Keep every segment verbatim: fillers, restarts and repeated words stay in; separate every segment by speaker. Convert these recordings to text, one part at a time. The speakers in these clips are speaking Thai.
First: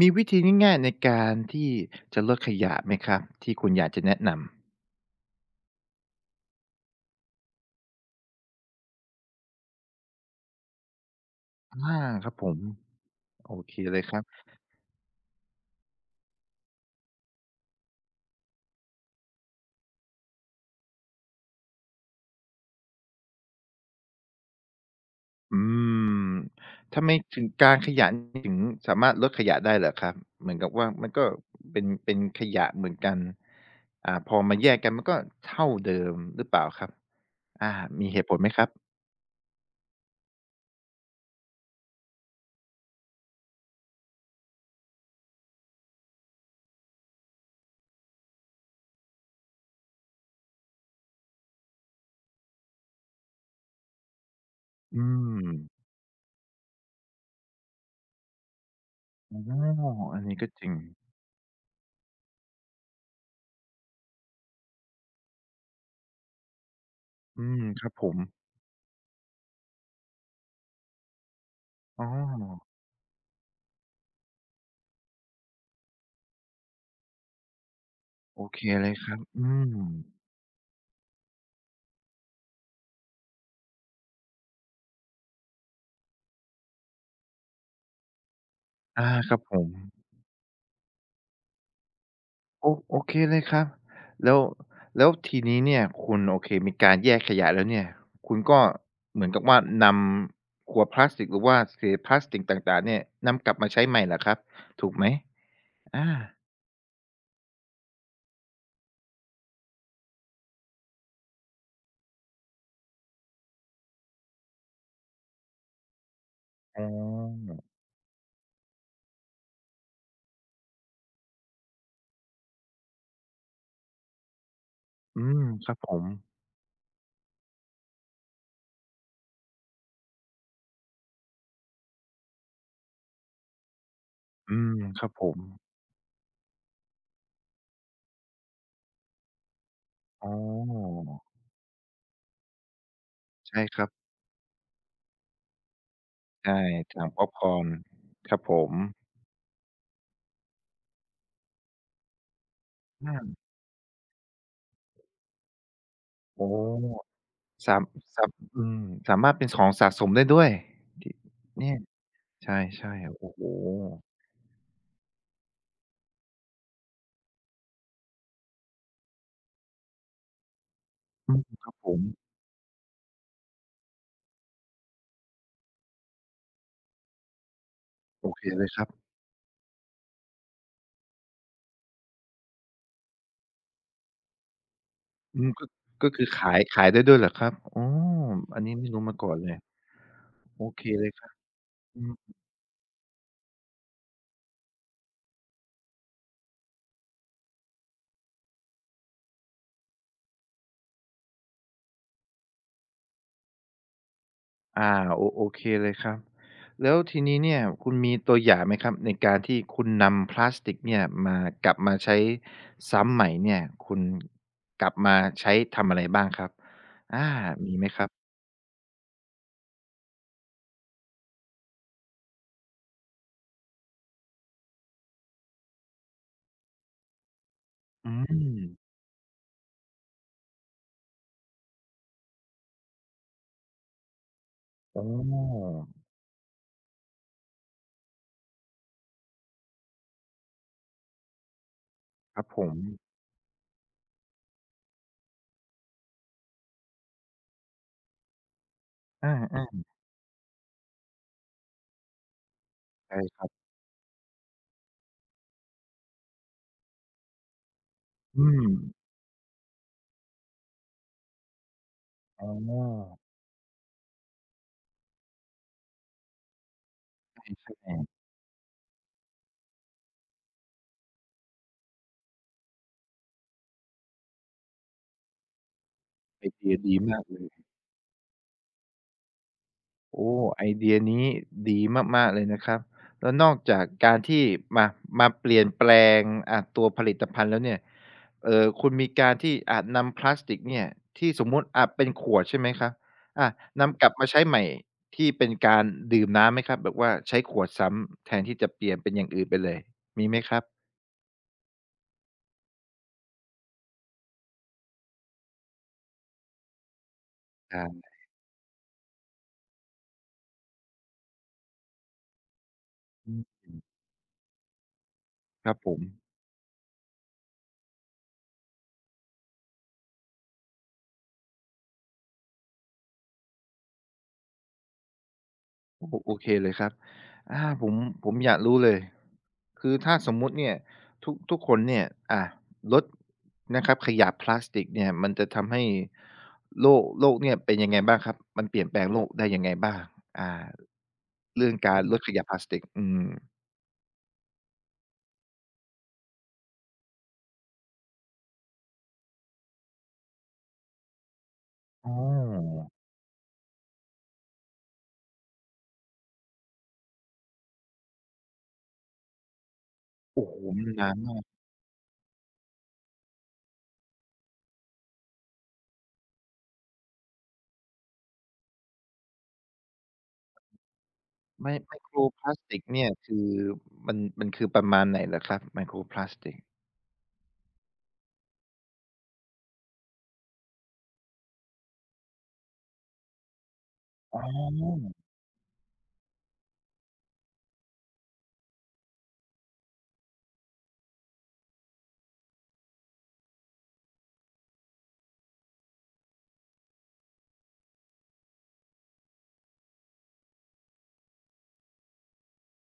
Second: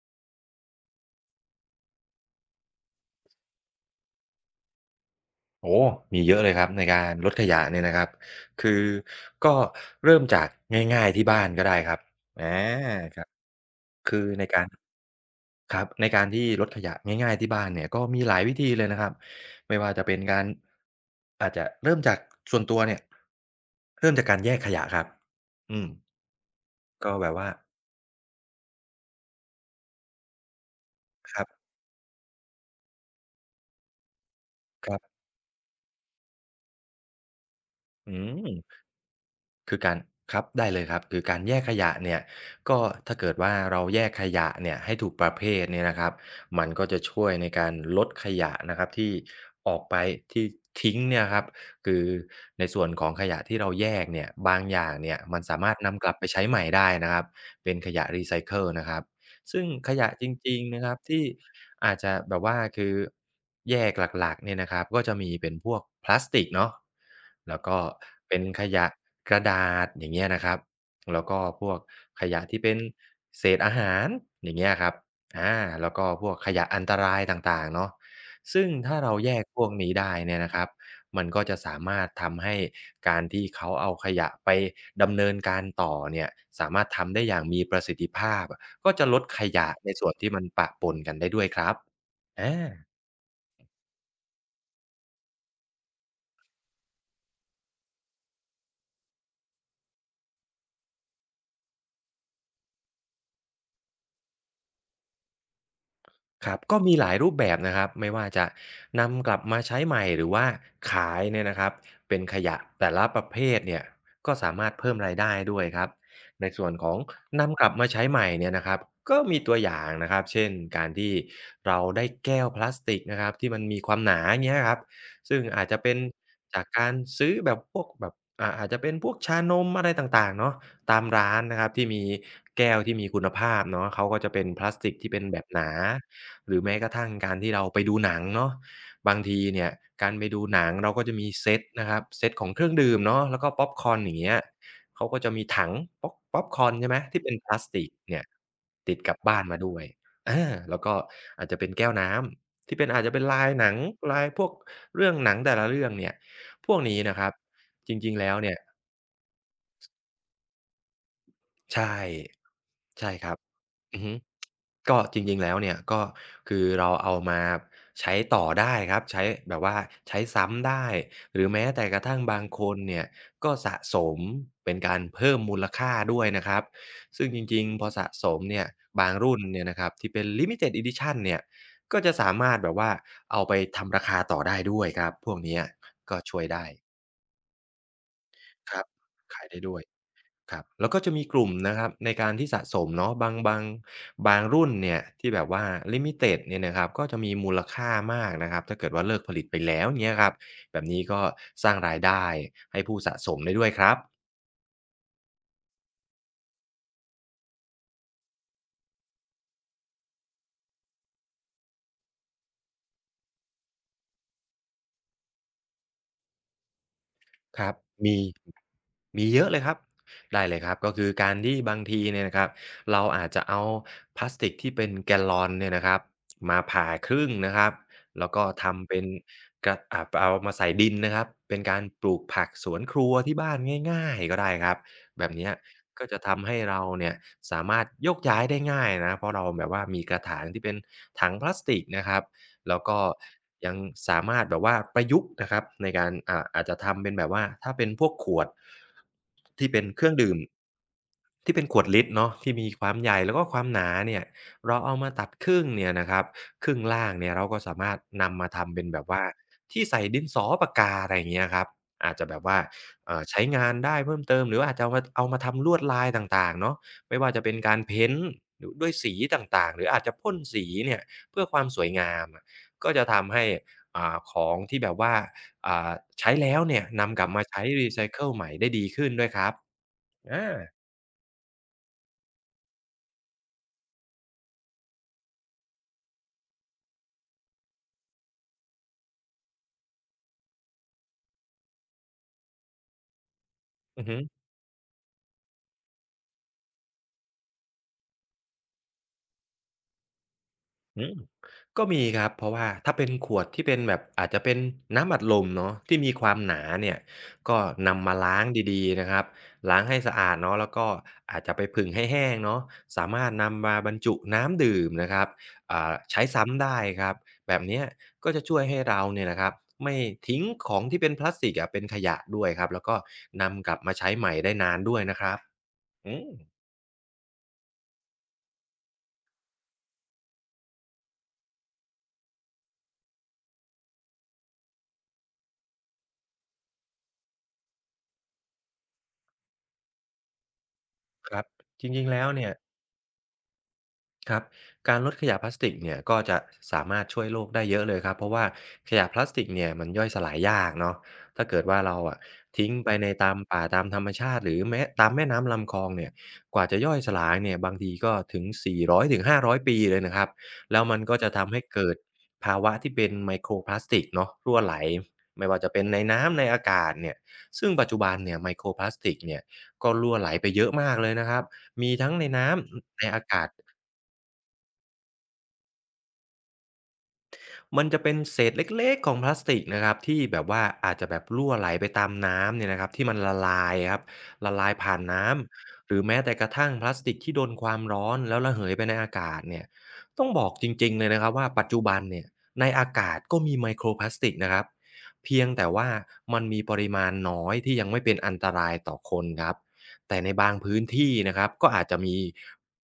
Speaker 1: มีวิธีง่ายๆในการที่จะลดขยะไหมครับที่คุณอยากจะแนะนำ
Speaker 2: โอ้มีเยอะเลยครับในการลดขยะเนี่ยนะครับคือก็เริ่มจากง่ายๆที่บ้านก็
Speaker 1: อ
Speaker 2: ได้ครั
Speaker 1: า
Speaker 2: บ
Speaker 1: ครับผ
Speaker 2: อา
Speaker 1: ม
Speaker 2: ครับ
Speaker 1: โอเคเลยค
Speaker 2: คื
Speaker 1: รั
Speaker 2: อ
Speaker 1: บ
Speaker 2: ในการครับในการที่ลดขยะง่ายๆที่บ้านเนี่ยก็มีหลายวิธีเลยนะครับไม่ว่าจะเป็นการอาจจะเริ่มจากส่วนตัวเนี่ยเริ่มจากการแยกขยะครับ
Speaker 1: อื
Speaker 2: อืม
Speaker 1: มทำไม
Speaker 2: ก็แบบ
Speaker 1: ถึง
Speaker 2: ว่า
Speaker 1: การขยะถึงสามารถลดขยะได้เหรอครับเหมือนกับว่ามันก็
Speaker 2: ครับ
Speaker 1: เป็นเป็นขยะเหมือนกันอ่าพอมาแยกกั
Speaker 2: ค
Speaker 1: น
Speaker 2: รั
Speaker 1: มันก็
Speaker 2: บ
Speaker 1: เท่าเดิมหรือเปล่าครับอามี
Speaker 2: อื
Speaker 1: เหตุผลไหมครั
Speaker 2: ม
Speaker 1: บ
Speaker 2: คือการครับได้เลยครับคือการแยกขยะเนี่ยก็ถ้าเกิดว่าเราแยกขยะเนี่ยให้ถูกประเภทเนี่ยนะครับมันก็จะช่วยในการลดขยะนะครับที่ออกไปที่ทิ้งเนี่ยครับคือในส่วนของขยะที่เราแยกเนี่ยบางอย่าง
Speaker 1: อื
Speaker 2: เนี่ยมั
Speaker 1: ม
Speaker 2: นสามารถนำกลับไปใช้ใหม่ได้นะครับเป็นขยะรีไซเคิลนะครับ
Speaker 1: อ
Speaker 2: ซึ่ง
Speaker 1: ๋อ
Speaker 2: ขยะ
Speaker 1: อัน
Speaker 2: จ
Speaker 1: นี้ก็
Speaker 2: ริ
Speaker 1: จ
Speaker 2: ง
Speaker 1: ริง
Speaker 2: ๆนะครับที่อาจจะแบบว่าคือแยกหลักๆเนี่ยนะครับก็จะมีเป็นพวกพลาสติกเนาะ
Speaker 1: อื
Speaker 2: แล้
Speaker 1: ม
Speaker 2: วก็
Speaker 1: ครับผม
Speaker 2: เป็นขยะกระดาษอย่างเงี้ยนะครับแล้วก็พวก
Speaker 1: อ๋
Speaker 2: ขยะที่
Speaker 1: อ
Speaker 2: เป็นเศษอาหารอย่างเงี้ยครับอาแล้วก็พวกขยะอันตรายต่างๆเนาะ
Speaker 1: โอเค
Speaker 2: ซึ่ง
Speaker 1: เลย
Speaker 2: ถ้า
Speaker 1: ค
Speaker 2: เรา
Speaker 1: รับ
Speaker 2: แยก
Speaker 1: อื
Speaker 2: พว
Speaker 1: ม
Speaker 2: กนี้ได้เนี่ยนะครับมันก็จะสามารถทำให้การที่เขาเอาขยะไปดำเนินการต่อเนี่ยสามารถทำได้อย่างมีประสิทธิภาพ ก็จะ
Speaker 1: อา
Speaker 2: ลด
Speaker 1: ครับ
Speaker 2: ข
Speaker 1: ผม
Speaker 2: ยะในส่วนที่มันปะปนกันได้ด้วยครับอ
Speaker 1: โอ
Speaker 2: า
Speaker 1: โอเคเลยครับแล้วแล้วทีนี้เนี่ยคุณโอเคมีการแยกขยะแล้วเนี่ยคุณก็เหมือนกับว่านำขวดพลาสติกหรือว่าเศษพลาสติกต่างๆเนี่ยนำกลับมาใช้ใหม่เหรอครับถูกไหมอา
Speaker 2: ครับก็มีหลายรูปแบบนะครับ ไม่ว่าจะนำกลับมาใช้ใหม่หรือว่าขายเนี่ยนะครับเป็นขยะแต่ละประเภทเนี่ยก็สามารถเพิ่มรายได้ด้วยครับ ในส่วน
Speaker 1: อ๋
Speaker 2: ของ
Speaker 1: อ
Speaker 2: นำกลับมาใช้ใหม่เนี่ยนะครับก็มีตัวอย่างนะครับ เช่นการที่เราได้แก้วพลาสติกนะครับที่มันมีความหนาเงี้ยครับ
Speaker 1: อื
Speaker 2: ซึ่
Speaker 1: ม
Speaker 2: งอา
Speaker 1: ค
Speaker 2: จ
Speaker 1: รับ
Speaker 2: จะ
Speaker 1: ผ
Speaker 2: เป็น
Speaker 1: ม
Speaker 2: จากการซื้อแบบพวกแบบอ่าอาจจะเป็นพวกชานมอะไรต่างๆเนาะตามร้านนะครับที่มีแก้วที่มีคุณภาพเนาะเขาก็จะเป็น
Speaker 1: อื
Speaker 2: พลา
Speaker 1: ม
Speaker 2: สติก
Speaker 1: ครับ
Speaker 2: ที่
Speaker 1: ผ
Speaker 2: เป็นแบ
Speaker 1: ม
Speaker 2: บหนา หรือแม้กระทั่งการที่เราไปดูหนังเนาะบางทีเนี่ยการไป
Speaker 1: อ๋
Speaker 2: ดูหนังเรา
Speaker 1: อ
Speaker 2: ก็จะมีเซตนะครับเซตของเครื่องดื่มเนาะแล้วก็
Speaker 1: ใช่
Speaker 2: พ็อป
Speaker 1: ค
Speaker 2: ค
Speaker 1: รับ
Speaker 2: อร์นอย่างเงี้ยเขาก็จะมีถังพ็อปพ็อป
Speaker 1: ใช่
Speaker 2: คอร์นใช่ไหม
Speaker 1: ถัง
Speaker 2: ที่
Speaker 1: พ็อป
Speaker 2: เป็น
Speaker 1: ค
Speaker 2: พ
Speaker 1: อ
Speaker 2: ลา
Speaker 1: ร์
Speaker 2: ส
Speaker 1: น
Speaker 2: ติกเนี่ย
Speaker 1: ครับผม
Speaker 2: ติดกลับบ้านมาด้วยอาแล้วก็อาจจะเป็นแก้วน้ำที่เป็นอาจจะเป็นลาย
Speaker 1: อา
Speaker 2: หนังลายพวกเรื่องหนังแต่ละเรื่องเนี่ย
Speaker 1: โอ้
Speaker 2: พวกนี้นะครับ
Speaker 1: สาม
Speaker 2: จริงๆ
Speaker 1: สาม
Speaker 2: แล้วเนี่ย
Speaker 1: อืมสามารถเป็นของสะสมได้ด้วยที่เนี่ย
Speaker 2: ใช่
Speaker 1: ใช่
Speaker 2: ใช่
Speaker 1: ๆ
Speaker 2: ค
Speaker 1: โอ้
Speaker 2: รับ
Speaker 1: โฮ
Speaker 2: อือฮึก็จริงๆแล้วเนี่ยก็คือเราเอามาใช้ต่อได้ครับใช้แบบว่าใช้ซ้ำได้
Speaker 1: อื
Speaker 2: ห
Speaker 1: ม
Speaker 2: รือ
Speaker 1: ค
Speaker 2: แม้
Speaker 1: รับ
Speaker 2: แต่
Speaker 1: ผ
Speaker 2: ก
Speaker 1: ม
Speaker 2: ระทั่งบางคนเนี่ยก็สะสมเป็นการเพิ่มมูลค่าด้วยนะครับซึ่งจริงๆพอสะ
Speaker 1: โอ
Speaker 2: สม
Speaker 1: เคเล
Speaker 2: เนี่ย
Speaker 1: ยครับ
Speaker 2: บางรุ่นเนี่ยนะครับที่เป็น Limited Edition เนี่ยก็จะสามารถแบบว่าเอาไปทำราคาต่อได้ด้วยครับพว
Speaker 1: อื
Speaker 2: ก
Speaker 1: ม
Speaker 2: เนี้ย
Speaker 1: ก็ก็
Speaker 2: ก็
Speaker 1: คือ
Speaker 2: ช่วย
Speaker 1: ขาย
Speaker 2: ได้
Speaker 1: ขายได้ด้วยเหรอครับอ๋ออันนี้
Speaker 2: ครับ
Speaker 1: ไม่รู้มาก่อน
Speaker 2: ขาย
Speaker 1: เลย
Speaker 2: ได้ด้วย ครั
Speaker 1: โอ
Speaker 2: บ
Speaker 1: เค
Speaker 2: แล้วก็
Speaker 1: เล
Speaker 2: จะ
Speaker 1: ยค
Speaker 2: มี
Speaker 1: รับ
Speaker 2: กลุ่มนะครับ
Speaker 1: อื
Speaker 2: ในการ
Speaker 1: ม
Speaker 2: ที่สะสมเนาะบางบางบางรุ่นเนี่ยที่แบบว่าลิมิเต็ดเนี่ยนะครับก็จะมีมูลค่ามากนะครับถ้าเกิดว่าเลิกผลิตไปแล้วเนี่ยครับแบบนี้ก็สร้างรายได้ให้ผู้สะสมได้ด้วยครับ
Speaker 1: อ่าโอโอเคเลยครับแล้วทีนี้เนี่ยคุณมีตัวอย่างไหมครับในการที่คุณนำพลาสติกเนี่ยมากลับมาใช้ซ้ำใหม่เนี่ยคุณกลับมาใช้ทำอะไรบ้างครับอา
Speaker 2: ครั
Speaker 1: มี
Speaker 2: บ
Speaker 1: ไหมครั
Speaker 2: มี
Speaker 1: บ
Speaker 2: มีเยอะเลยครับ ได้เลยครับก็คือการที่บางทีเนี่ยนะครับเราอาจจะเอาพลาสติกที่เป็นแกลลอนเนี่ยนะครับมาผ่าครึ่งนะครับ
Speaker 1: อื
Speaker 2: แล้วก็ทำ
Speaker 1: ม
Speaker 2: เป็นกระอ่าเอามาใส่ดินนะครับเป็นการปลูกผักสวนครัวที่บ้านง่ายๆก็ได้ครับ
Speaker 1: อ๋อ
Speaker 2: แบบเนี้ยก็จะทำให้เราเนี่ยสามารถโยกย้ายได้ง่ายนะเพราะเราแบบว่ามีกระถางที่เป็นถังพลาสติกนะครับ
Speaker 1: ครับผม
Speaker 2: แล้วก็ยังสามารถแบบว่าประยุกต์นะครับในการอ่าอาจจะทำเป็นแบบว่าถ้าเป็นพวกขวด
Speaker 1: อ
Speaker 2: ที่
Speaker 1: า
Speaker 2: เป็นเครื่องดื่มที่เป็นขวดลิตรเนาะที่มีความ
Speaker 1: ๆ
Speaker 2: ให
Speaker 1: ใช่
Speaker 2: ญ่แล้ว
Speaker 1: ค
Speaker 2: ก็
Speaker 1: รั
Speaker 2: ความ
Speaker 1: บ
Speaker 2: หนาเนี่ยเราเอามาตัดครึ่งเนี่ยนะครับครึ่งล่างเนี่ยเราก็สามารถ
Speaker 1: อื
Speaker 2: นำมา
Speaker 1: ม
Speaker 2: ทำเป็นแบบว่าที่ใส่ดินสอปากกาอะไรอย่างเงี้ยครับอาจจะแบบ
Speaker 1: อ
Speaker 2: ว่า
Speaker 1: ๋
Speaker 2: เอ่อใช้งานได้เพิ่มเติมหรือว่าอาจจะเอามาเอามาทำลวดลายต่างๆเนาะไม่ว่าจะเป็นการเพ้น
Speaker 1: อ
Speaker 2: ต์หรือด้วยสีต่างๆหรืออาจจะพ่นสีเนี่ยเพื่อความสวยงาม ก็จะทำให้อ่าของที่แบบว่าอ่าใช้
Speaker 1: ไอ
Speaker 2: แล้ว
Speaker 1: เดีย
Speaker 2: เนี่ย
Speaker 1: ดีมา
Speaker 2: นำก
Speaker 1: ก
Speaker 2: ลับ
Speaker 1: เล
Speaker 2: มา
Speaker 1: ย
Speaker 2: ใช้รีไซเคิลใหม่ได้ดีขึ้นด้วยครับ
Speaker 1: โอ้
Speaker 2: อา
Speaker 1: ไอเดียนี้ดีมากๆเลยนะครับแล้วนอกจากการที่มามาเปลี่ยนแปลงอ่าตัวผลิตภัณฑ์แล้วเนี่ยเอ่อคุณมีการที่อ่านำพลาสติกเนี่ยที่สมมุติอ่าเป็นขวดใช่ไหมครับอ่านำก
Speaker 2: อือ
Speaker 1: ลับ
Speaker 2: ฮึ
Speaker 1: มาใช้ใหม่ที่เป็นการดื่มน้ำไหมครับแบบว่าใช้ขวดซ้ำแทนที่จะเปลี่ยนเป็นอย่างอื่นไปเลยมีไหมครับ
Speaker 2: อืมก็มีครับเพราะว่าถ้าเป็นขวดที่เป็นแบบอาจจะเป็นน้ำอัดลมเนาะที่มีความหนาเนี่ยก็
Speaker 1: อา
Speaker 2: นำมาล้างดีๆนะครับล้างให้สะอาดเนาะแล้วก็อาจจะไปผึ่งให้แห้งเนาะสามาร
Speaker 1: อื
Speaker 2: ถ
Speaker 1: ม
Speaker 2: นำมาบรรจุน้ำดื่มนะครับ
Speaker 1: ครับผ
Speaker 2: อ่า
Speaker 1: ม
Speaker 2: ใช้ซ้ำได้ครับแบบเนี้ยก็จะช่วยให้เราเนี่ยนะครับไม่ทิ้งของที่เป็นพลาสติกอะเป็นขยะด้วยครับแล้วก็นำกลับมาใช้ใหม่ได้นานด้วยนะครับ
Speaker 1: โอ้โฮ
Speaker 2: อืม
Speaker 1: โอเคเลยครับอาผมผมอยากรู้เลยคือถ้าสมมุติเนี่ยทุกทุกคนเนี่ยอาลดนะครับขยะพลาสติกเนี่ยมันจะทำให้โลกโลกเนี่ยเป็นยังไงบ้างครับมันเปลี่ยนแปลงโลกได้ยังไงบ้างอ่า
Speaker 2: ครับ
Speaker 1: เรื่อง
Speaker 2: จ
Speaker 1: การ
Speaker 2: ริงๆ
Speaker 1: ลด
Speaker 2: แล้
Speaker 1: ข
Speaker 2: ว
Speaker 1: ยะ
Speaker 2: เนี่
Speaker 1: พ
Speaker 2: ย
Speaker 1: ลาสติกอืม
Speaker 2: ครับ การลดขยะพลาสติกเนี่ยก็จะสามารถช่วยโลกได้เยอะเลยครับ เพราะว่าขยะพลาสติกเนี่ยมันย่อยสลายยากเนาะถ้าเกิดว่าเรา
Speaker 1: อ๋อ
Speaker 2: อะทิ้งไปในตามป่าตามธรรมชาติหรือแม้ตามแม่น้ำลำคลองเนี่ย กว่าจะย่อยสลายเนี่ยบางทีก็ถึงสี่ร้อยถึงห้าร้อยปีเลยนะครับ
Speaker 1: โอ้โฮ
Speaker 2: แล้ว
Speaker 1: มัน
Speaker 2: มัน
Speaker 1: นาน
Speaker 2: ก็จะ
Speaker 1: มาก
Speaker 2: ทำให้เกิดภาวะที่เป็นไมโครพลาสติกเนาะรั่วไหลไม่ว่าจะเป็นในน้ำในอากาศเนี่ยซึ่งปัจจุบันเนี่ยไมโครพลาสติกเนี่ยก็รั่วไหลไปเยอะมากเลยนะครับ
Speaker 1: ไม
Speaker 2: มี
Speaker 1: ไมโค
Speaker 2: ทั้ง
Speaker 1: ร
Speaker 2: ใน
Speaker 1: พ
Speaker 2: น้
Speaker 1: ลาสติก
Speaker 2: ำใน
Speaker 1: เนี่ย
Speaker 2: อา
Speaker 1: คื
Speaker 2: กา
Speaker 1: อ
Speaker 2: ศ
Speaker 1: มันมันคือประมาณไหนเหรอครับไมโครพลาสติก
Speaker 2: มันจะเป็นเศษเล็กๆของพลาสติกนะครับที่แบบว่าอาจจะแบบรั่วไหลไปตามน้ำเนี่ยนะครับที่มันละลายครับ
Speaker 1: อ๋อ
Speaker 2: ละลายผ่านน้ำหรือแม้แต่กระทั่งพลาสติกที่โดนความร้อนแล้วระเหยไปในอากาศเนี่ยต้องบอกจริงๆเลยนะครับว่าปัจจุบันเนี่ยในอากาศก็มีไมโครพลาสติกนะครับเพียงแต่ว่ามันมีปริมาณน้อยที่ยังไม่เป็นอันตรายต่อคนครับแต่ในบางพื้นที่นะครับก็อาจจะมี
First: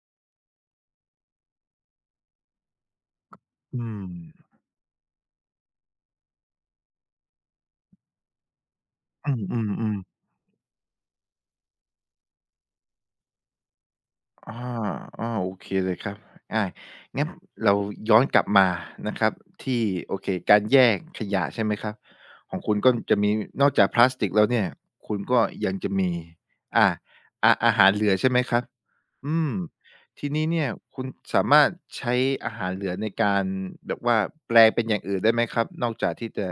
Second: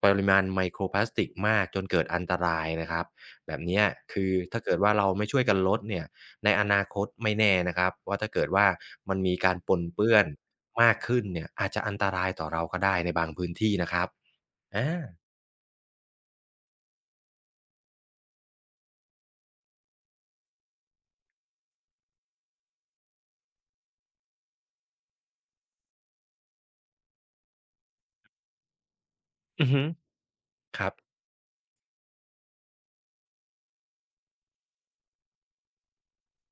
Speaker 2: ปริมาณไมโครพลาสติกมากจนเกิดอันตรายนะครับ แบบเนี้
Speaker 1: อื
Speaker 2: ยคือ
Speaker 1: ม
Speaker 2: ถ้าเกิดว่าเราไม่ช่วยกันลดเนี่ยในอนาคตไม่แน่นะครับว่าถ้าเกิดว่ามัน
Speaker 1: อื
Speaker 2: มีการปน
Speaker 1: มๆ
Speaker 2: เปื้
Speaker 1: ๆ
Speaker 2: อนมากขึ้นเนี่ยอาจจะอันตรายต่อเราก็ได้ในบางพื้นที่นะครับ
Speaker 1: อา
Speaker 2: อา
Speaker 1: ออโอเคเลยครับอางั้นเราย้อนกลับมานะครับที่โอเคการแยกขยะใช่ไหมครับของคุณก็จะมีนอกจากพลาสติกแล้วเนี่ยคุณก็ยังจะมีอ่าอาอาหารเหลือใช่ไหมครับอืม
Speaker 2: อือฮึ
Speaker 1: ทีนี้เนี่ย
Speaker 2: ครับ
Speaker 1: คุณสามารถใช้อาหารเหลือในการแบบว่าแปลงเป็นอย่างอื่นได้ไหมครับนอกจากที่จะ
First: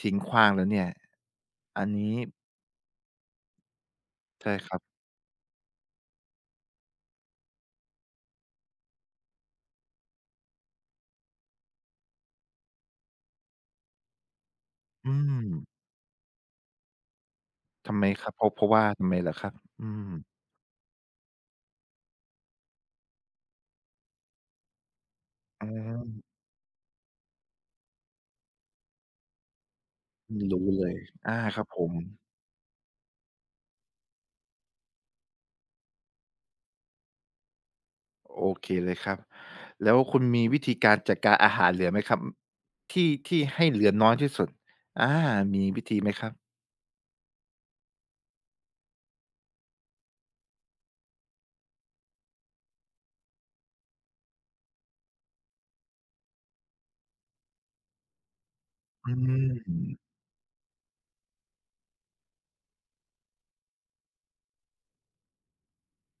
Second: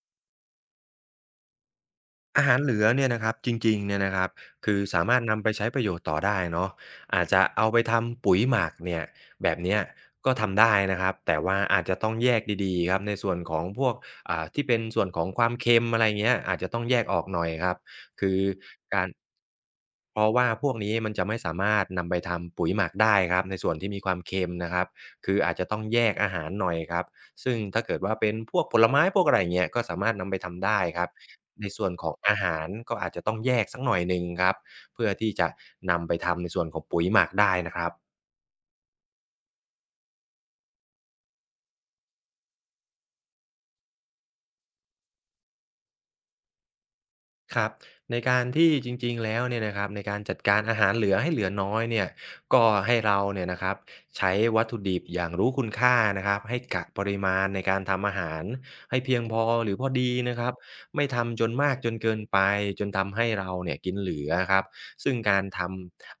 Speaker 1: ทิ้งขว้างแล้วเนี่ยอันนี้
Speaker 2: อาหารเหลือเนี่ยนะครับจริงๆเนี่ยนะครับ
Speaker 1: ใช่ค
Speaker 2: คื
Speaker 1: รั
Speaker 2: อ
Speaker 1: บ
Speaker 2: สามารถนำไปใช้ประโยชน์ต่อได้เนาะอาจจะเอาไปทำปุ๋ยหมักเนี่ยแบบเนี้ยก็ทำได้นะครับแต่ว่าอาจจะต้องแยกดีๆครับในส่วนของพวกอ่าที่เป็นส่ว
Speaker 1: อื
Speaker 2: นของ
Speaker 1: ม
Speaker 2: ความเค็มอะไรเงี้ยอาจจะต้องแยกออกหน่อยครับ
Speaker 1: ทำไมครั
Speaker 2: คื
Speaker 1: บ
Speaker 2: อ
Speaker 1: เพราะเพราะว่า
Speaker 2: กา
Speaker 1: ทำ
Speaker 2: ร
Speaker 1: ไมเหรอครับอืม
Speaker 2: เพราะว่าพวกนี้มันจะไม่สามารถนำไปทำปุ๋ยหมักได้ครับในส่วนที่มีความเค็มนะครับคืออาจจะ
Speaker 1: อา
Speaker 2: ต้องแย
Speaker 1: ม
Speaker 2: กอาหารหน่อยครับซึ่งถ้าเกิดว่าเป็นพวกผลไม้พวกอะไรอย่างเงี้ยก็สามารถนำไปทำ
Speaker 1: รู้
Speaker 2: ได้
Speaker 1: เลย
Speaker 2: ครับ
Speaker 1: อาครั
Speaker 2: ใน
Speaker 1: บผ
Speaker 2: ส่ว
Speaker 1: ม
Speaker 2: นของอาหารก็อาจจะต้องแยกสักหน่อยหนึ่งครับเพื่อที่จะนำไปทำในส่วนของปุ๋ยหมักได้นะครับ
Speaker 1: โอเคเลยครับแล้วคุณมีวิธีการจัดการอาหารเหลือไหมครับที่ที่ให้เหลือน้อยที่สุดอามีวิธีไหมครับ
Speaker 2: ครับในการที่จริงๆแล้วเนี่ยนะครับในการจัดการอาหารเหลือให้เหลือน้อยเนี่ยก็ให้เราเนี่ยนะครับใช้วัตถุดิบอย่างรู้คุณค่านะครับให้กะปริมาณในการทำอาหารให้
Speaker 1: อื
Speaker 2: เพียงพอหรือพอ
Speaker 1: ม
Speaker 2: ดีนะครับไม่ทำจนมากจนเกินไปจนทำให้เราเนี่ยกินเหลือครับซึ่งการท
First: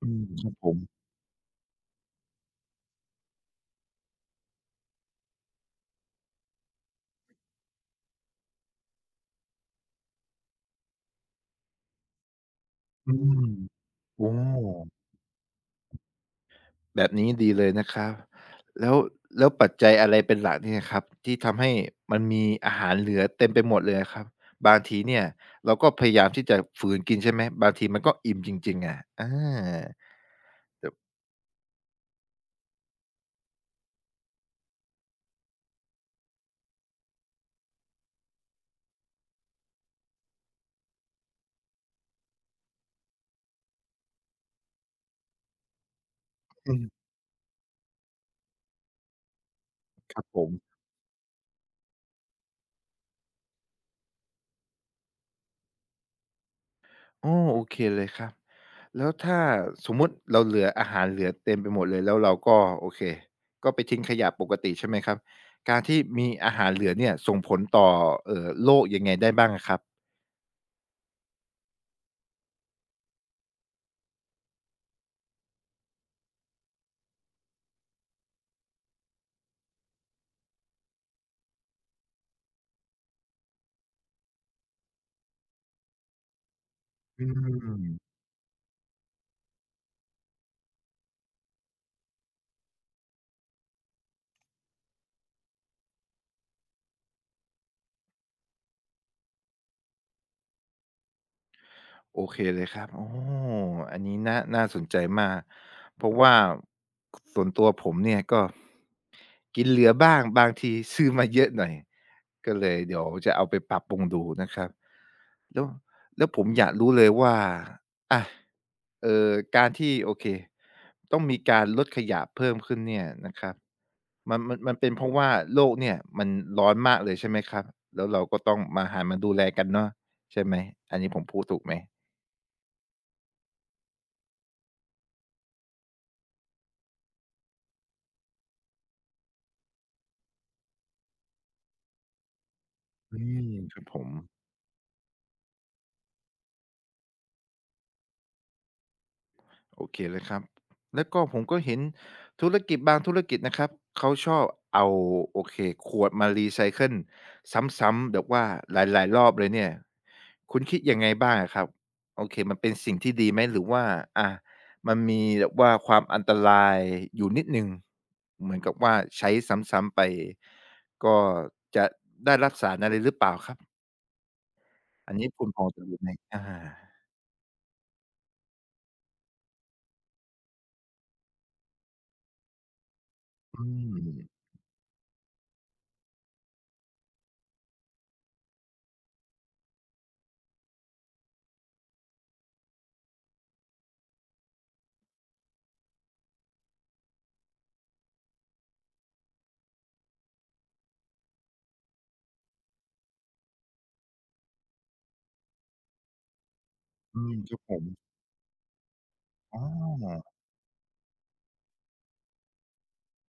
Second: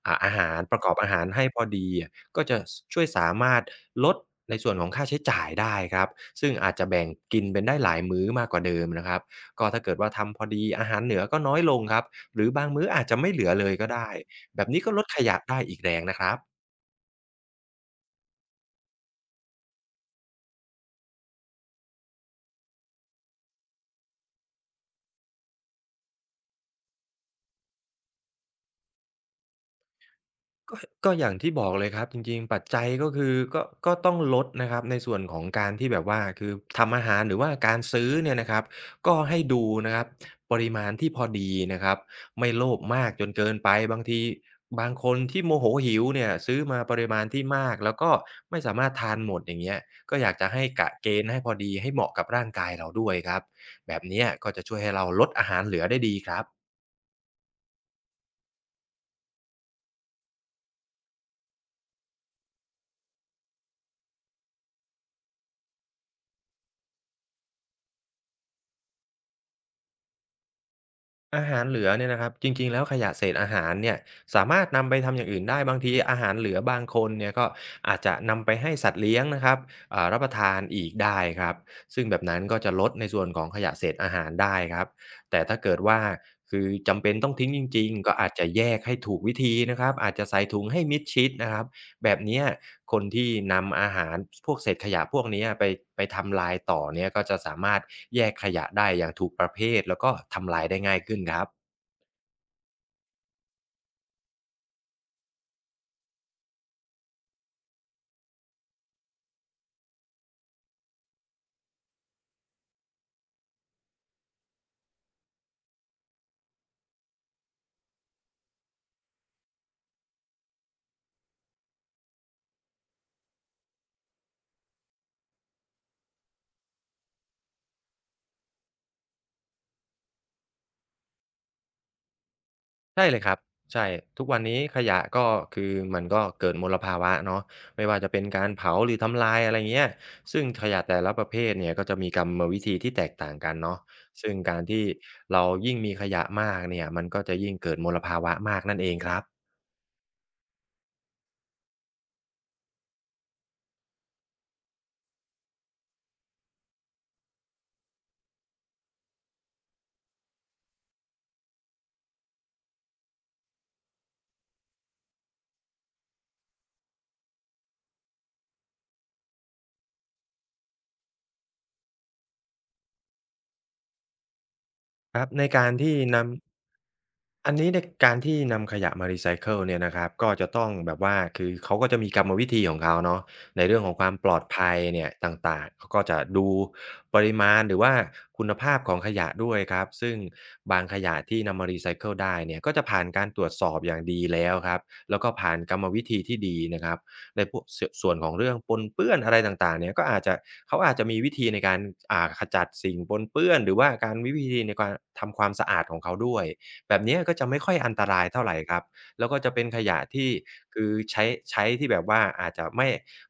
Speaker 1: อื
Speaker 2: อ่า
Speaker 1: ม
Speaker 2: อา
Speaker 1: ครั
Speaker 2: หา
Speaker 1: บ
Speaker 2: ร
Speaker 1: ผ
Speaker 2: ป
Speaker 1: ม
Speaker 2: ระกอบอาหารให้พอดีอะก็จะสช่วยสามารถลดในส่วนของค่าใช้จ่ายได้ครับซึ่งอาจจะแบ่งกินเป็นได้หลายมื้อมากกว่าเดิมนะครับ ก็ถ้าเกิดว่าทำพอดีอาหารเหนือก็น้อยลงครับหรือบางมื้ออาจ
Speaker 1: อื
Speaker 2: จะไม่
Speaker 1: ม
Speaker 2: เหลือเลยก็ได้
Speaker 1: โอ้
Speaker 2: แบบนี้ก็ลดขยะได้อีกแรงนะครับ
Speaker 1: แบบนี้ดีเลยนะครับแล้วแล้วปัจจัยอะไรเป็นหลักเนี่ยครับที่ทำให้มันมีอาหารเหลือเต็มไปหมดเลยอะครับบางทีเนี่ยเราก็พยายามที่จะฝืนกินใช่ไหมบางทีมันก็อิ่มจริงๆอะอา
Speaker 2: ก็ก็อย่างที่บอกเลยครับจริงๆปัจจัยก็คือก็ก็ต้องลดนะครับในส่วนของการที่แบบว่าคือทำอาหารหรือว่าการซื้อเนี่ยนะครับก็ให้ดูนะครับปริมาณที่พอดีนะครับไม่โลภมากจนเกินไปบางทีบางคนที่โมโหหิวเนี่ยซื้อ
Speaker 1: อื
Speaker 2: มาป
Speaker 1: ม
Speaker 2: ริมาณที่มากแล้วก็ไม่สามารถทานหมดอย่างเงี้ย
Speaker 1: ค
Speaker 2: ก็
Speaker 1: รับ
Speaker 2: อยาก
Speaker 1: ผ
Speaker 2: จะ
Speaker 1: ม
Speaker 2: ให้กะเกณฑ์ให้พอดีให้เหมาะกับร่างกายเราด้วยครับแบบเนี้ยก็จะช่วยให้เราลดอาหารเหลือได้ดีครับ
Speaker 1: อ๋อโอเคเลยครับแล้วถ้าสมมุติเราเหลืออาหารเหลือเต็มไปหมดเลยแล้วเราก็โอเคก็ไปทิ้งขยะปกติใช่ไหมครับการที่มีอาหารเหลือเนี่ยส่งผลต่อเอ่อโลกยังไงได้บ้างอะครับ
Speaker 2: อาหารเหลือเนี่ยนะครับจริงๆแล้วขยะเศษอาหารเนี่ยสามารถนำไปทำอย่างอื่นได้บางทีอาหารเหลือบางคนเนี่ยก็อาจจะนำไปให้สัตว์เลี้ยงนะครับอ่ารับประทานอีกได้ครับซึ่งแบบนั้นก็จะลดในส่วนของขยะเศษอาหารได้ครับแต่ถ้าเกิดว่าคือจำเป็น
Speaker 1: อื
Speaker 2: ต้องทิ้งจริง
Speaker 1: ม
Speaker 2: ๆก็อาจจะแยกให้ถูกวิธีนะครับอาจจะใส่ถุงให้มิดชิดนะครับ แบบเนี้ยคนที่นำอาหารพวกเศษขยะพวกเนี้ยไปไปทำลายต่อเนี่ยก็จะสามารถแยกขยะได้อย่างถูกประเภทแล้วก็ทำลายได้ง่ายขึ้นครับ
Speaker 1: โอเคเลยครับโอ้อันนี้น่าน่าสนใจมาก เพราะว่าส่วนตัวผมเนี่ยก็กินเหลือบ้างบางทีซื้อมาเยอะหน่อย ก็เลยเดี๋ยวจะเอาไปปรับปรุงดูนะครับแล้วแล้วผมอยากรู้เลยว่าอะเอ่อการที่โอเค ต้องมีการลดขยะเพิ่มขึ้นเนี่ยนะครับมันมันมันเป็นเพราะว่าโลกเนี่ยมันร้อนมากเลยใช่ไหมครับแล้วเราก็ต้องมาหันมาดูแลกันเนาะใช่ไหมอันนี้ผมพูดถูกไหม
Speaker 2: ใช่เลยครับใช่ทุกวันนี้ขยะก็คือมันก็เกิดมลภาวะเนาะไม่ว่าจะเป็นการเผาหรือทำลายอะไรเงี้ยซึ่งขยะแต่ละประเภทเนี่ยก็จะมีกรรมวิธีที่แตก
Speaker 1: อื
Speaker 2: ต่าง
Speaker 1: ม
Speaker 2: กัน
Speaker 1: ค
Speaker 2: เนาะ
Speaker 1: รับผม
Speaker 2: ซึ่งการที่เรายิ่งมีขยะมากเนี่ยมันก็จะยิ่งเกิดมลภาวะมากนั่นเองครับ
Speaker 1: โอเคเลยครับแล้วก็ผมก็เห็นธุรกิจบางธุรกิจนะครับเขาชอบเอาโอเคขวดมารีไซเคิลซ้ำๆแบบว่าหลายๆรอบเลยเนี่ยคุณคิดยังไงบ้างอะครับโอเคมันเป็นสิ่งที่ดีไหมหรือว่าอามันมีแบบว่าความอันตรายอยู่นิดหนึ่งเหมือนกับว่าใช้ซ้ำๆไปก็จะได้รับสารอะไรหรือเปล่าครับอัน
Speaker 2: ครั
Speaker 1: นี้
Speaker 2: บใน
Speaker 1: คุณพอ
Speaker 2: การ
Speaker 1: จะ
Speaker 2: ที่
Speaker 1: รู้ไหม
Speaker 2: นำ
Speaker 1: อา
Speaker 2: อันนี้ในการที่นำขยะมารีไซเคิลเนี่ยนะครับก็จะต้องแบบว่าคือเขาก็จะมีกรรมวิธีของเขาเนาะ
Speaker 1: อื
Speaker 2: ในเรื่องของความปลอ
Speaker 1: ม
Speaker 2: ดภัยเนี่ยต่างๆเขาก็จะดูปริมาณหรือว่าคุณภาพของขยะด้วยครับซึ่งบางขยะที่นำมารีไซเคิลได้เนี่ยก็จะผ่านการตรวจสอบอย่างดีแล้วครับแล้วก็ผ่านกรรมวิธีที่ดีนะครับ ในพวกสส่วนของเรื่องปนเปื้อนอะไรต่างๆเนี่ยก็อาจจะเขาอาจจะมีวิธีในการอ่าขจัดสิ่งปนเปื้อนหรือว่าการวิวิธีในการทำความสะอาดของเขาด้วยแบบเนี้
Speaker 1: อื
Speaker 2: ย
Speaker 1: ม
Speaker 2: ก็จะ
Speaker 1: ครั
Speaker 2: ไม่
Speaker 1: บผ
Speaker 2: ค่อย
Speaker 1: ม
Speaker 2: อันตรายเท่าไรครับแล้วก็จะ
Speaker 1: อ๋อ
Speaker 2: เป็นขยะที่คือใช้ใช้ที่แบบว่าอาจจะไม่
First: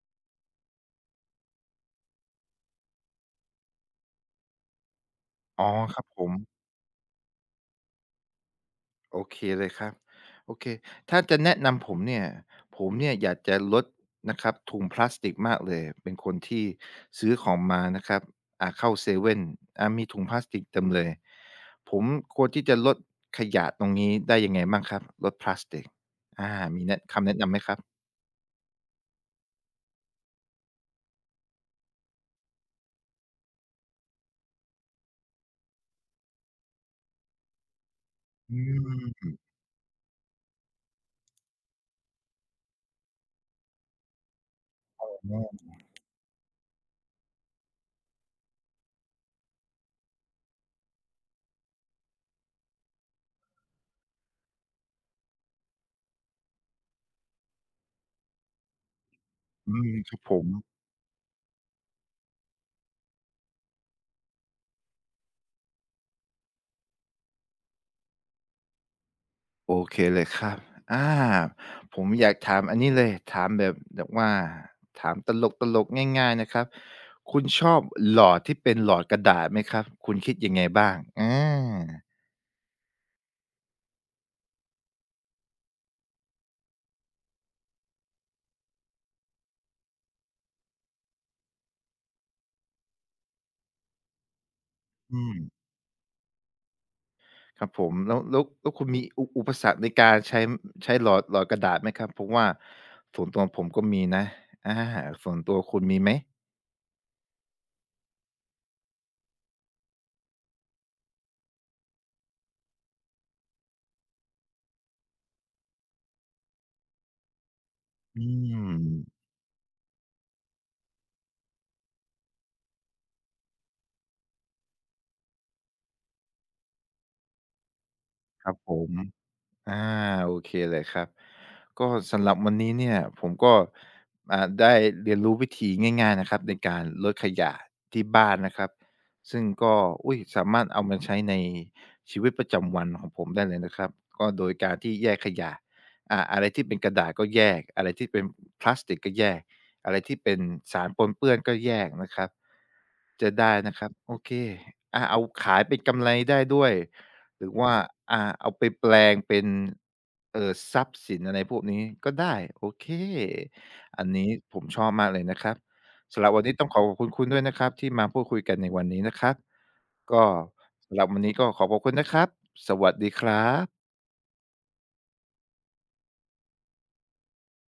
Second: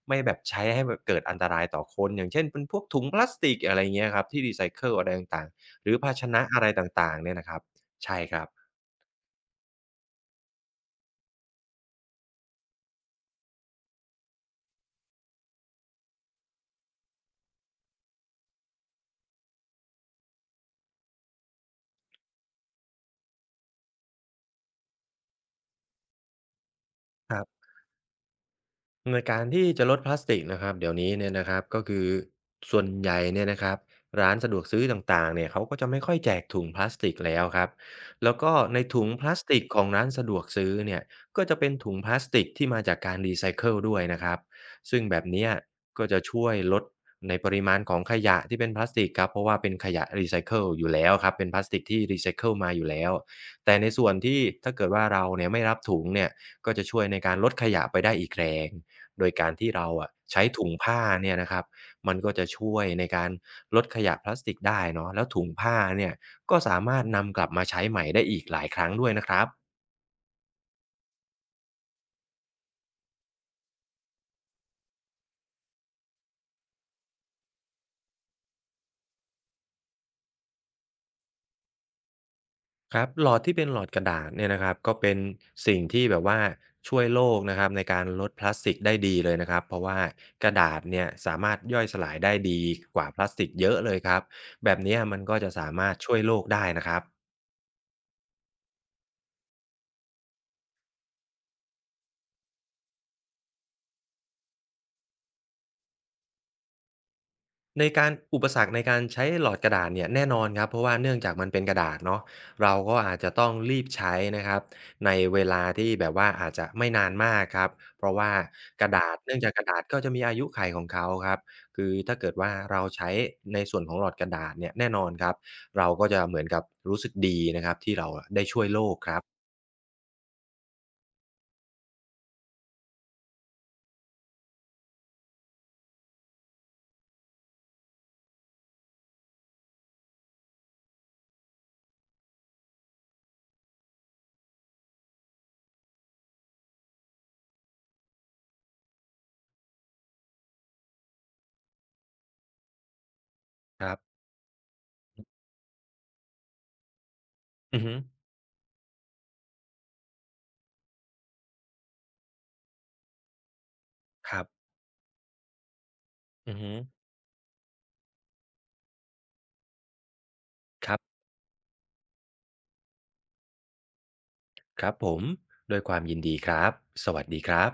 Speaker 2: ไม่แบบใช้ให้แบบเกิดอันตรายต่อคนอย่างเช่นเป็นพวกถุงพลาสติกอะไรอย่างเงี้ยครับที่รีไซเคิลอะไรต่าง
Speaker 1: อ๋อ
Speaker 2: ๆหรื
Speaker 1: ค
Speaker 2: อ
Speaker 1: รับ
Speaker 2: ภา
Speaker 1: ผ
Speaker 2: ช
Speaker 1: ม
Speaker 2: นะอะไรต่างๆเนี่ยนะครับใช่ครับ
Speaker 1: โอเคเลยครับโอเคถ้าจะแนะนำผมเนี่ยผมเนี่ยอยากจะลดนะครับถุงพลาสติกมากเลยเป็นคนที่ซื้อของมานะครับอ่าเข้าเซเว่นอ่ามีถุงพลาสติกเต็มเลยผมควรที่จะลดขยะตรงนี้ได้ยังไงบ้างครับลดพลาสติกอามีแนะคำ
Speaker 2: ค
Speaker 1: แนะ
Speaker 2: รั
Speaker 1: นำไหม
Speaker 2: บ
Speaker 1: ครับ
Speaker 2: ในการที่จะลดพลาสติกนะครับเดี๋ยวนี้เนี่ยนะครับก็คือส่วนใหญ่เนี่ยนะครับร้านสะดวกซื้อต่างๆเนี่ยเขาก็จะไม่ค่อยแจกถุงพลาสติกแล้วครับแล้วก็
Speaker 1: อื
Speaker 2: ในถุงพ
Speaker 1: ม
Speaker 2: ลาสติกของร้านสะดวกซื้อเนี่ยก็จะเป็นถุงพลาสติกที่มาจากการรีไซเคิลด้วยนะครับซึ่งแบบเนี้
Speaker 1: อ
Speaker 2: ย
Speaker 1: อ
Speaker 2: ก็จะช่วยลดในปริมาณของขยะที่เป็นพลาสติกครับเพราะว่าเป็นขยะรีไซเคิลอยู่แล้วครับเป็นพลาสติกที่รีไซเคิลมาอยู่แล้วแต่ในส่วนที่ถ้าเกิดว่าเราเนี่ยไม่รับถุงเนี่ยก็จะช่วยในการลดขยะไปได้อีกแรง โดยการที่
Speaker 1: อื
Speaker 2: เรา
Speaker 1: มค
Speaker 2: อะ
Speaker 1: รับผ
Speaker 2: ใช้
Speaker 1: ม
Speaker 2: ถุงผ้าเนี่ยนะครับมันก็จะช่วยในการลดขยะพลาสติกได้เนาะแล้วถุงผ้าเนี่ยก็สามารถนำกลับมาใช้ใหม่ได้อีกหลายครั้งด้วยนะครับ
Speaker 1: โอเคเลยครับอ่าผมอยากถามอันนี้เลยถามแบบแบบว่าถามตลกๆง่ายๆนะครับคุณชอบหลอดที่เป็นหลอดกระดาษไหมครับคุณคิดยังไงบ้างอา
Speaker 2: ครับหลอดที่เป็นหลอดกระดาษเนี่ยนะครับก็เป็นสิ่งที่แบบว่าช่วยโลกนะครับในการลดพลาสติกได้ดีเลยนะครับเพราะว่ากระดาษเนี่ยสามารถย่อยสลายได้ดีกว่าพลาสติกเยอะเลยครับแบบเนี้ยมั
Speaker 1: อื
Speaker 2: น
Speaker 1: ม
Speaker 2: ก็จะสามารถช่วยโลกได้นะครับ
Speaker 1: ครับผมแล้วแล้วแล้วคุณมีอุอุปสรรคในการใช้ใช้หลอดหลอดกระดาษไหมครับเพราะว่าส่วนตัวผมก็มีนะอาส่วนตัวคุณมีไหม
Speaker 2: ในการอุปสรรคในการใช้หลอดกระดาษเนี่ยแน่นอนครับเพราะว่าเนื่องจากมันเป็นกระดาษเนาะเราก็อาจจะต้องรีบใช้นะครับในเวลาที่แบบว่าอาจจะไม่นานมากครับเพราะ
Speaker 1: อื
Speaker 2: ว่ากระดาษ
Speaker 1: ม
Speaker 2: เนื่องจากกระดาษก็จะมีอายุขัยของเขาครับคือถ้าเกิดว่าเราใช้ในส่วนของหลอดกระดาษเนี่ยแน่นอนครับเราก็จะเหมือนกับรู้สึกดีนะครับที่เราอะได้
Speaker 1: ครับ
Speaker 2: ช่วย
Speaker 1: ผ
Speaker 2: โล
Speaker 1: ม
Speaker 2: กครับ
Speaker 1: อาโอเคเลยครับก็สำหรับวันนี้เนี่ยผมก็อ่าได้เรียนรู้วิธีง่ายๆนะครับในการลดขยะที่บ้านนะครับซึ่งก็อุ๊ยสามารถเอามาใช้ในชีวิตประจำวันของผมได้เลยนะครับก็โดยการที่แยกขยะอ่าอะไรที่เป็นกระดาษก็แยกอะไรที่เป็นพลาสติกก็แยกอะไรที่เป็นสารปนเปื้อนก็แยกนะครับจะได้นะค
Speaker 2: ค
Speaker 1: รับ
Speaker 2: รั
Speaker 1: โอ
Speaker 2: บ
Speaker 1: เคอาเอาขายเป็นกำไรได้ด้วย หรือว่า
Speaker 2: อือฮึ
Speaker 1: อ่าเอาไปแปลงเป็นเอ่อทรัพย์สินอะไรพวกนี้ก็ได้โอเคอันนี้
Speaker 2: ครับ
Speaker 1: ผมชอบมากเลยนะครับสำหรับวันนี้
Speaker 2: อือ
Speaker 1: ต้อง
Speaker 2: ฮึ
Speaker 1: ขอขอบคุณคุณด้วยนะครับที่มาพูดคุยกันในวันนี้นะครับก็
Speaker 2: ค
Speaker 1: สำ
Speaker 2: รั
Speaker 1: หรับวัน
Speaker 2: บ
Speaker 1: นี้ก็ขอขอบคุณนะครับสวัสดีครับ
Speaker 2: ครับผมด้วยความยินดีครับสวัสดีครับ